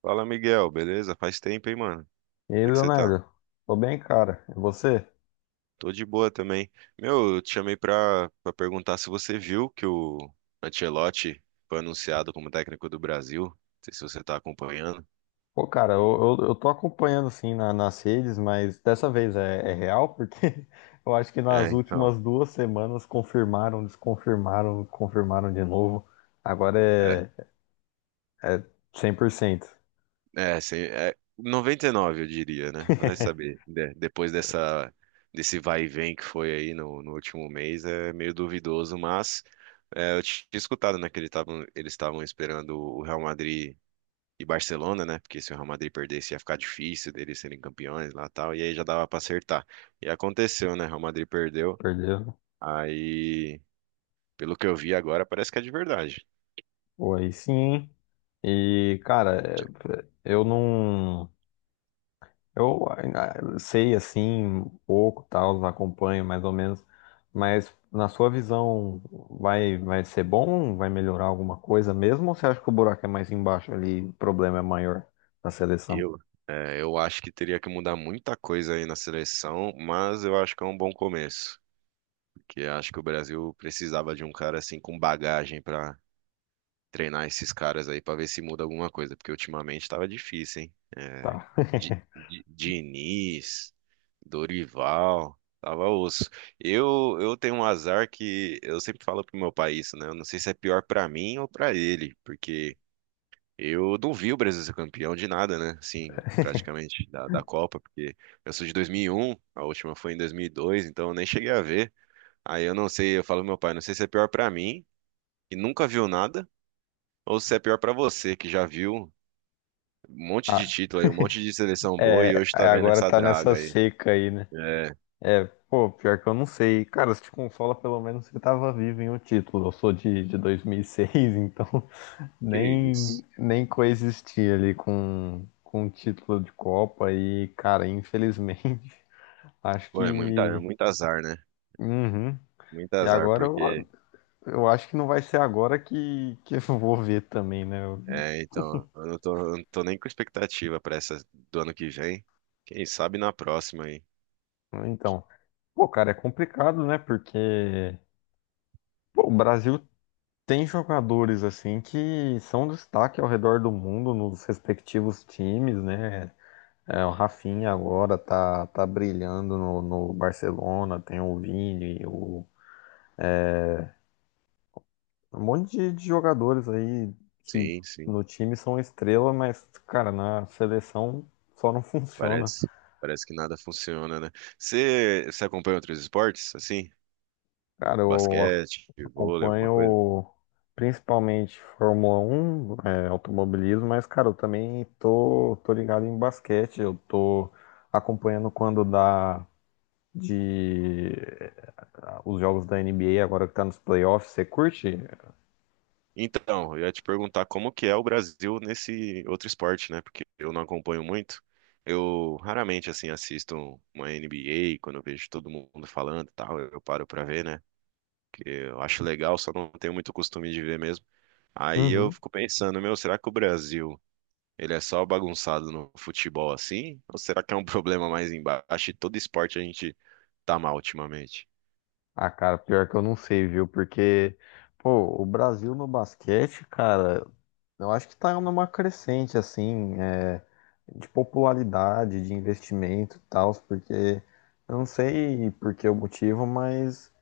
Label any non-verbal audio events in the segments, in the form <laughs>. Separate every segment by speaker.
Speaker 1: Fala, Miguel, beleza? Faz tempo, hein, mano?
Speaker 2: E aí,
Speaker 1: Como é que você tá?
Speaker 2: Leonardo? Tô bem, cara. E você?
Speaker 1: Tô de boa também. Meu, eu te chamei pra perguntar se você viu que o Ancelotti foi anunciado como técnico do Brasil. Não sei se você tá acompanhando.
Speaker 2: Pô, cara, eu tô acompanhando sim nas redes, mas dessa vez é real, porque <laughs> eu acho que nas
Speaker 1: É, então.
Speaker 2: últimas duas semanas confirmaram, desconfirmaram, confirmaram de novo. Agora
Speaker 1: É,
Speaker 2: é 100%.
Speaker 1: sim, é 99, eu diria, né? Vai
Speaker 2: <laughs>
Speaker 1: saber. Depois dessa, desse vai e vem que foi aí no último mês, é meio duvidoso, mas é, eu tinha escutado, né, que eles estavam esperando o Real Madrid e Barcelona, né? Porque se o Real Madrid perdesse, ia ficar difícil deles serem campeões lá e tal. E aí já dava pra acertar. E aconteceu, né? O Real Madrid perdeu.
Speaker 2: Perdeu?
Speaker 1: Aí, pelo que eu vi agora, parece que é de verdade.
Speaker 2: Pô, aí sim, hein? E, cara, eu não. Eu ainda sei assim um pouco, tal, acompanho mais ou menos, mas na sua visão vai ser bom? Vai melhorar alguma coisa mesmo? Ou você acha que o buraco é mais embaixo ali, o problema é maior da seleção?
Speaker 1: Eu, é, eu acho que teria que mudar muita coisa aí na seleção, mas eu acho que é um bom começo. Porque acho que o Brasil precisava de um cara assim com bagagem pra treinar esses caras aí pra ver se muda alguma coisa. Porque ultimamente tava difícil, hein? É,
Speaker 2: Tá.
Speaker 1: Diniz. Dorival, tava osso. Eu tenho um azar que eu sempre falo pro meu pai isso, né? Eu não sei se é pior pra mim ou pra ele, porque eu não vi o Brasil ser campeão de nada, né? Assim,
Speaker 2: <laughs>
Speaker 1: praticamente da Copa, porque eu sou de 2001, a última foi em 2002, então eu nem cheguei a ver. Aí eu não sei, eu falo pro meu pai, não sei se é pior pra mim, que nunca viu nada, ou se é pior pra você, que já viu um monte de
Speaker 2: Ah,
Speaker 1: título aí, um monte de seleção boa e
Speaker 2: é,
Speaker 1: hoje
Speaker 2: é,
Speaker 1: tá vendo
Speaker 2: agora
Speaker 1: essa
Speaker 2: tá nessa
Speaker 1: draga aí.
Speaker 2: seca aí, né?
Speaker 1: É,
Speaker 2: É, pô, pior que eu não sei. Cara, se te consola, pelo menos você tava vivo em um título. Eu sou de 2006, <laughs> então
Speaker 1: que
Speaker 2: nem,
Speaker 1: isso.
Speaker 2: nem coexistir ali com o título de Copa e, cara, infelizmente, <laughs> acho
Speaker 1: Pô, é
Speaker 2: que.
Speaker 1: muito azar, né?
Speaker 2: Uhum.
Speaker 1: Muito
Speaker 2: E
Speaker 1: azar,
Speaker 2: agora
Speaker 1: porque.
Speaker 2: eu, eu acho que não vai ser agora que eu vou ver também, né? Eu-
Speaker 1: É, então, eu não tô nem com expectativa pra essa do ano que vem. Quem sabe na próxima aí.
Speaker 2: então, pô, cara, é complicado, né? Porque pô, o Brasil tem jogadores assim que são destaque ao redor do mundo nos respectivos times, né? É, o Rafinha agora tá brilhando no Barcelona, tem o Vini, o um monte de jogadores aí que
Speaker 1: Sim, sim.
Speaker 2: no time são estrela, mas, cara, na seleção só não <laughs> funciona.
Speaker 1: Parece, parece que nada funciona, né? Você acompanha outros esportes, assim?
Speaker 2: Cara,
Speaker 1: Basquete, vôlei, alguma coisa?
Speaker 2: acompanho principalmente Fórmula 1 é, automobilismo, mas, cara, eu também tô ligado em basquete. Eu tô acompanhando quando dá de os jogos da NBA, agora que tá nos playoffs. Você curte?
Speaker 1: Então, eu ia te perguntar como que é o Brasil nesse outro esporte, né? Porque eu não acompanho muito. Eu raramente, assim, assisto uma NBA, quando eu vejo todo mundo falando e tal, eu paro pra ver, né? Eu acho legal, só não tenho muito costume de ver mesmo. Aí eu
Speaker 2: Uhum.
Speaker 1: fico pensando, meu, será que o Brasil, ele é só bagunçado no futebol assim? Ou será que é um <laughs> problema mais embaixo e todo esporte a gente tá mal ultimamente?
Speaker 2: Ah, cara, pior que eu não sei, viu? Porque, pô, o Brasil no basquete, cara. Eu acho que tá numa crescente, assim, é, de popularidade, de investimento e tal, porque eu não sei por que o motivo, mas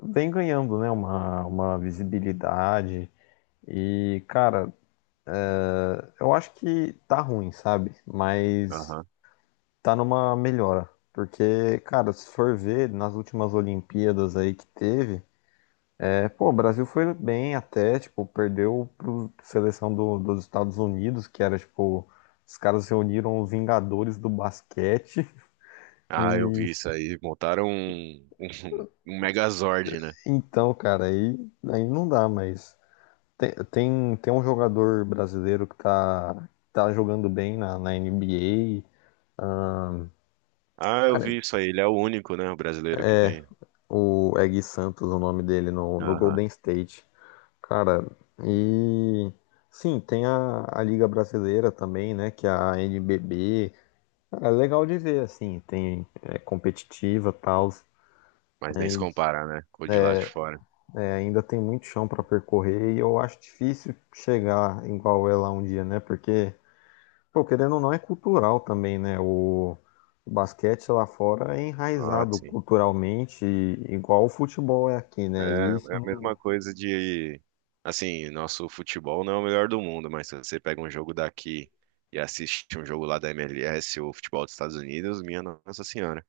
Speaker 2: vem ganhando, né, uma visibilidade. E, cara, eu acho que tá ruim, sabe? Mas
Speaker 1: Aham.
Speaker 2: tá numa melhora. Porque, cara, se for ver nas últimas Olimpíadas aí que teve, é, pô, o Brasil foi bem até, tipo, perdeu para seleção dos Estados Unidos, que era, tipo, os caras reuniram os Vingadores do basquete.
Speaker 1: Ah, eu
Speaker 2: E
Speaker 1: vi isso aí. Montaram <laughs> um Megazord, né?
Speaker 2: então, cara, aí, aí não dá, mas tem um jogador brasileiro que tá jogando bem na NBA.
Speaker 1: Ah, eu
Speaker 2: Cara,
Speaker 1: vi isso aí. Ele é o único, né, o brasileiro que tem.
Speaker 2: o é Gui Santos, o nome dele, no
Speaker 1: Aham.
Speaker 2: Golden State. Cara, e sim, tem a Liga Brasileira também, né? Que é a NBB. É legal de ver, assim, tem é competitiva, tal,
Speaker 1: Mas nem se
Speaker 2: mas
Speaker 1: compara, né, com o de lá de fora.
Speaker 2: é, ainda tem muito chão para percorrer e eu acho difícil chegar igual ela um dia, né? Porque, pô, querendo ou não, é cultural também, né? O basquete lá fora é
Speaker 1: Ah,
Speaker 2: enraizado
Speaker 1: sim.
Speaker 2: culturalmente, igual o futebol é aqui,
Speaker 1: É,
Speaker 2: né? E
Speaker 1: é a
Speaker 2: isso,
Speaker 1: mesma coisa de, assim, nosso futebol não é o melhor do mundo, mas se você pega um jogo daqui e assiste um jogo lá da MLS ou futebol dos Estados Unidos, minha Nossa Senhora.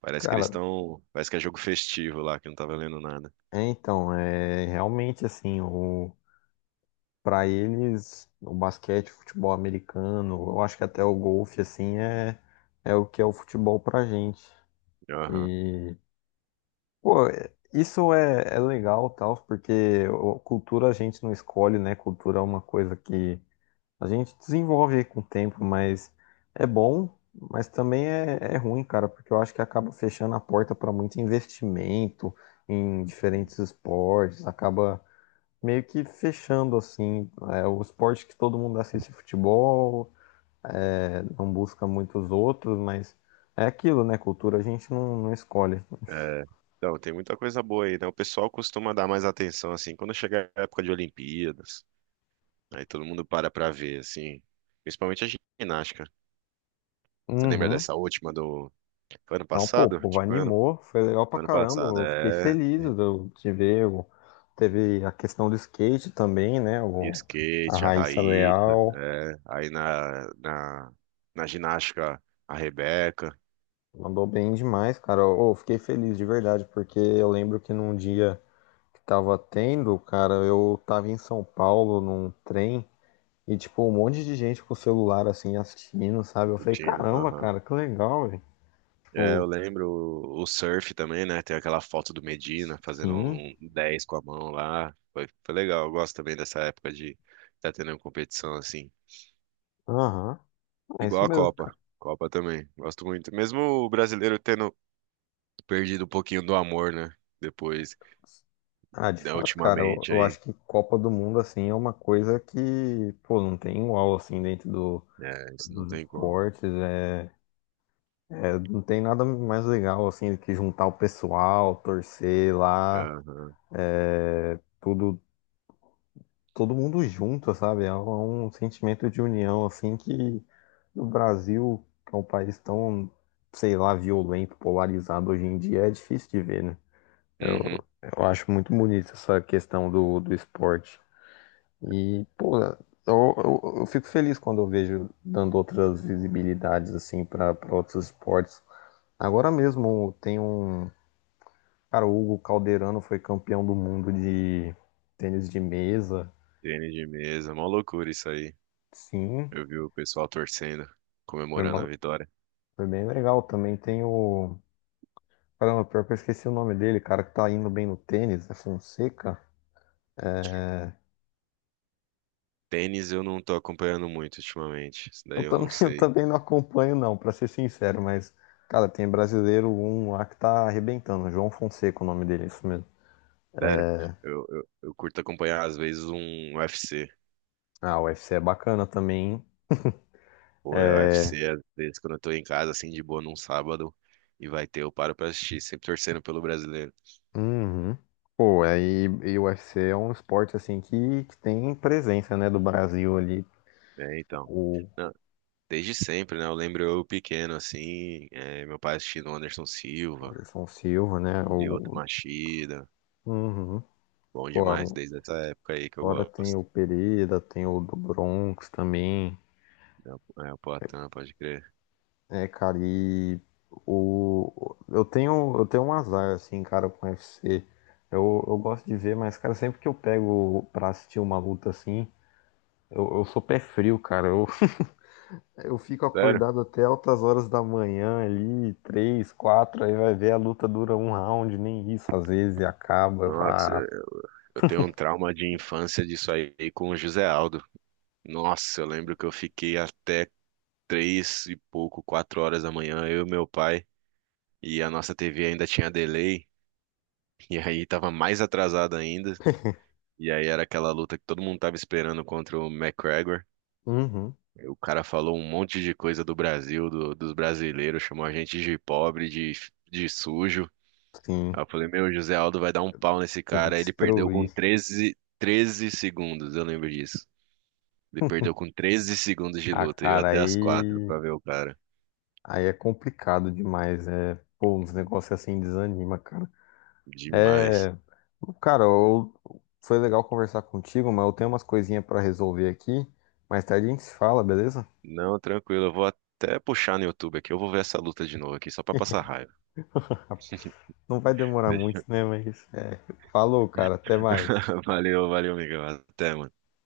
Speaker 1: Parece que eles
Speaker 2: cara,
Speaker 1: estão. Parece que é jogo festivo lá, que não tá valendo nada.
Speaker 2: é então, é realmente assim, o para eles, o basquete, o futebol americano, eu acho que até o golfe, assim, é, é o que é o futebol pra gente.
Speaker 1: Aham.
Speaker 2: E, pô, isso é legal, tal, porque o- cultura a gente não escolhe, né? Cultura é uma coisa que a gente desenvolve com o tempo, mas é bom, mas também é ruim, cara, porque eu acho que acaba fechando a porta para muito investimento em diferentes esportes, acaba meio que fechando assim, é o esporte que todo mundo assiste futebol, é, não busca muitos outros, mas é aquilo, né? Cultura a gente não escolhe.
Speaker 1: É, então, tem muita coisa boa aí, né? O pessoal costuma dar mais atenção, assim, quando chega a época de Olimpíadas, aí todo mundo para pra ver, assim, principalmente a ginástica. Você lembra
Speaker 2: Uhum.
Speaker 1: dessa última do. Foi ano
Speaker 2: Não, pô, o
Speaker 1: passado?
Speaker 2: povo
Speaker 1: Tipo,
Speaker 2: animou, foi legal pra
Speaker 1: foi ano
Speaker 2: caramba,
Speaker 1: passado,
Speaker 2: eu fiquei
Speaker 1: é.
Speaker 2: feliz de ver. O teve a questão do skate também, né?
Speaker 1: E
Speaker 2: O, a
Speaker 1: skate, a
Speaker 2: Raíssa
Speaker 1: Raíssa,
Speaker 2: Leal
Speaker 1: é. Aí na ginástica, a Rebeca
Speaker 2: mandou bem demais, cara. Eu fiquei feliz de verdade, porque eu lembro que num dia que tava tendo, cara, eu tava em São Paulo num trem. E, tipo, um monte de gente com o celular, assim, assistindo, sabe? Eu falei,
Speaker 1: assistindo.
Speaker 2: caramba,
Speaker 1: Aham.
Speaker 2: cara, que legal, velho.
Speaker 1: É, eu
Speaker 2: Tipo,
Speaker 1: lembro o surf também, né? Tem aquela foto do Medina fazendo
Speaker 2: sim,
Speaker 1: um 10 com a mão lá. Foi legal. Eu gosto também dessa época de estar tendo competição assim.
Speaker 2: aham, é
Speaker 1: Igual
Speaker 2: isso
Speaker 1: a
Speaker 2: mesmo,
Speaker 1: Copa.
Speaker 2: cara.
Speaker 1: Copa também. Gosto muito. Mesmo o brasileiro tendo perdido um pouquinho do amor, né? Depois,
Speaker 2: Ah, de
Speaker 1: né,
Speaker 2: fato, cara,
Speaker 1: ultimamente
Speaker 2: eu
Speaker 1: aí.
Speaker 2: acho que Copa do Mundo, assim, é uma coisa que, pô, não tem igual, assim, dentro
Speaker 1: É, isso não
Speaker 2: dos
Speaker 1: tem como.
Speaker 2: esportes, é, é, não tem nada mais legal, assim, do que juntar o pessoal, torcer lá,
Speaker 1: Aham.
Speaker 2: é, tudo todo mundo junto, sabe? É um sentimento de união, assim, que no Brasil, que é um país tão, sei lá, violento, polarizado hoje em dia, é difícil de ver, né?
Speaker 1: Uhum.
Speaker 2: Eu acho muito bonito essa questão do esporte. E, pô, eu fico feliz quando eu vejo dando outras visibilidades, assim, para outros esportes. Agora mesmo tem um. Cara, o Hugo Calderano foi campeão do mundo de tênis de mesa.
Speaker 1: Tênis de mesa, mó loucura isso aí.
Speaker 2: Sim,
Speaker 1: Eu vi o pessoal torcendo,
Speaker 2: foi
Speaker 1: comemorando a
Speaker 2: uma-
Speaker 1: vitória.
Speaker 2: foi bem legal. Também tem o caramba, pior que eu esqueci o nome dele, cara, que tá indo bem no tênis, é Fonseca. É,
Speaker 1: Tênis eu não tô acompanhando muito ultimamente, isso
Speaker 2: eu
Speaker 1: daí eu
Speaker 2: também,
Speaker 1: não
Speaker 2: <laughs> eu
Speaker 1: sei.
Speaker 2: também não acompanho, não, pra ser sincero, mas, cara, tem brasileiro um lá que tá arrebentando. João Fonseca, o nome dele, é isso mesmo.
Speaker 1: Sério, eu curto acompanhar às vezes um UFC.
Speaker 2: Ah, o UFC é bacana também, hein?
Speaker 1: Pô, é
Speaker 2: É.
Speaker 1: UFC, às vezes quando eu tô em casa, assim, de boa num sábado, e vai ter, eu paro pra assistir, sempre torcendo pelo brasileiro.
Speaker 2: Uhum. Pô, aí e o UFC é um esporte assim que tem presença, né, do Brasil ali,
Speaker 1: É, então.
Speaker 2: o
Speaker 1: Não, desde sempre, né? Eu lembro eu pequeno, assim, é, meu pai assistindo Anderson Silva,
Speaker 2: Anderson Silva, né?
Speaker 1: Lyoto
Speaker 2: O...
Speaker 1: Machida,
Speaker 2: Uhum.
Speaker 1: bom
Speaker 2: Pô,
Speaker 1: demais, desde essa época aí que eu
Speaker 2: fora tem
Speaker 1: gosto.
Speaker 2: o Pereira, tem o do Bronx também.
Speaker 1: É, o Poitin, pode crer.
Speaker 2: É, cara, e o... eu tenho um azar, assim, cara, com o UFC. Eu gosto de ver, mas, cara, sempre que eu pego pra assistir uma luta assim, eu sou pé frio, cara. Eu fico
Speaker 1: Sério?
Speaker 2: acordado até altas horas da manhã ali, três, quatro, aí vai ver a luta dura um round, nem isso às vezes, e acaba. Eu falo,
Speaker 1: Nossa,
Speaker 2: ah,
Speaker 1: eu tenho um trauma de infância disso aí com o José Aldo. Nossa, eu lembro que eu fiquei até 3 e pouco, 4 horas da manhã, eu e meu pai, e a nossa TV ainda tinha delay, e aí tava mais atrasada ainda. E aí era aquela luta que todo mundo tava esperando contra o McGregor.
Speaker 2: uhum,
Speaker 1: E o cara falou um monte de coisa do Brasil, dos brasileiros, chamou a gente de pobre, de sujo.
Speaker 2: sim,
Speaker 1: Aí eu falei, meu, o José Aldo vai dar um pau nesse
Speaker 2: tem que
Speaker 1: cara. Aí ele perdeu com
Speaker 2: destruir.
Speaker 1: 13 segundos, eu lembro disso. Ele perdeu com 13 segundos de
Speaker 2: Ah,
Speaker 1: luta, e eu
Speaker 2: cara,
Speaker 1: até as 4
Speaker 2: aí
Speaker 1: pra ver o cara.
Speaker 2: aí é complicado demais, é, pô, uns negócios assim desanima, cara.
Speaker 1: Demais.
Speaker 2: É, cara, eu- foi legal conversar contigo, mas eu tenho umas coisinhas pra resolver aqui. Mais tarde a gente se fala, beleza?
Speaker 1: Não, tranquilo, eu vou até puxar no YouTube aqui, eu vou ver essa luta de novo aqui, só pra passar raiva.
Speaker 2: Não vai demorar muito,
Speaker 1: Fechou.
Speaker 2: né? Mas é, falou, cara, até mais.
Speaker 1: <laughs> Valeu, valeu, amigo. Até, mano.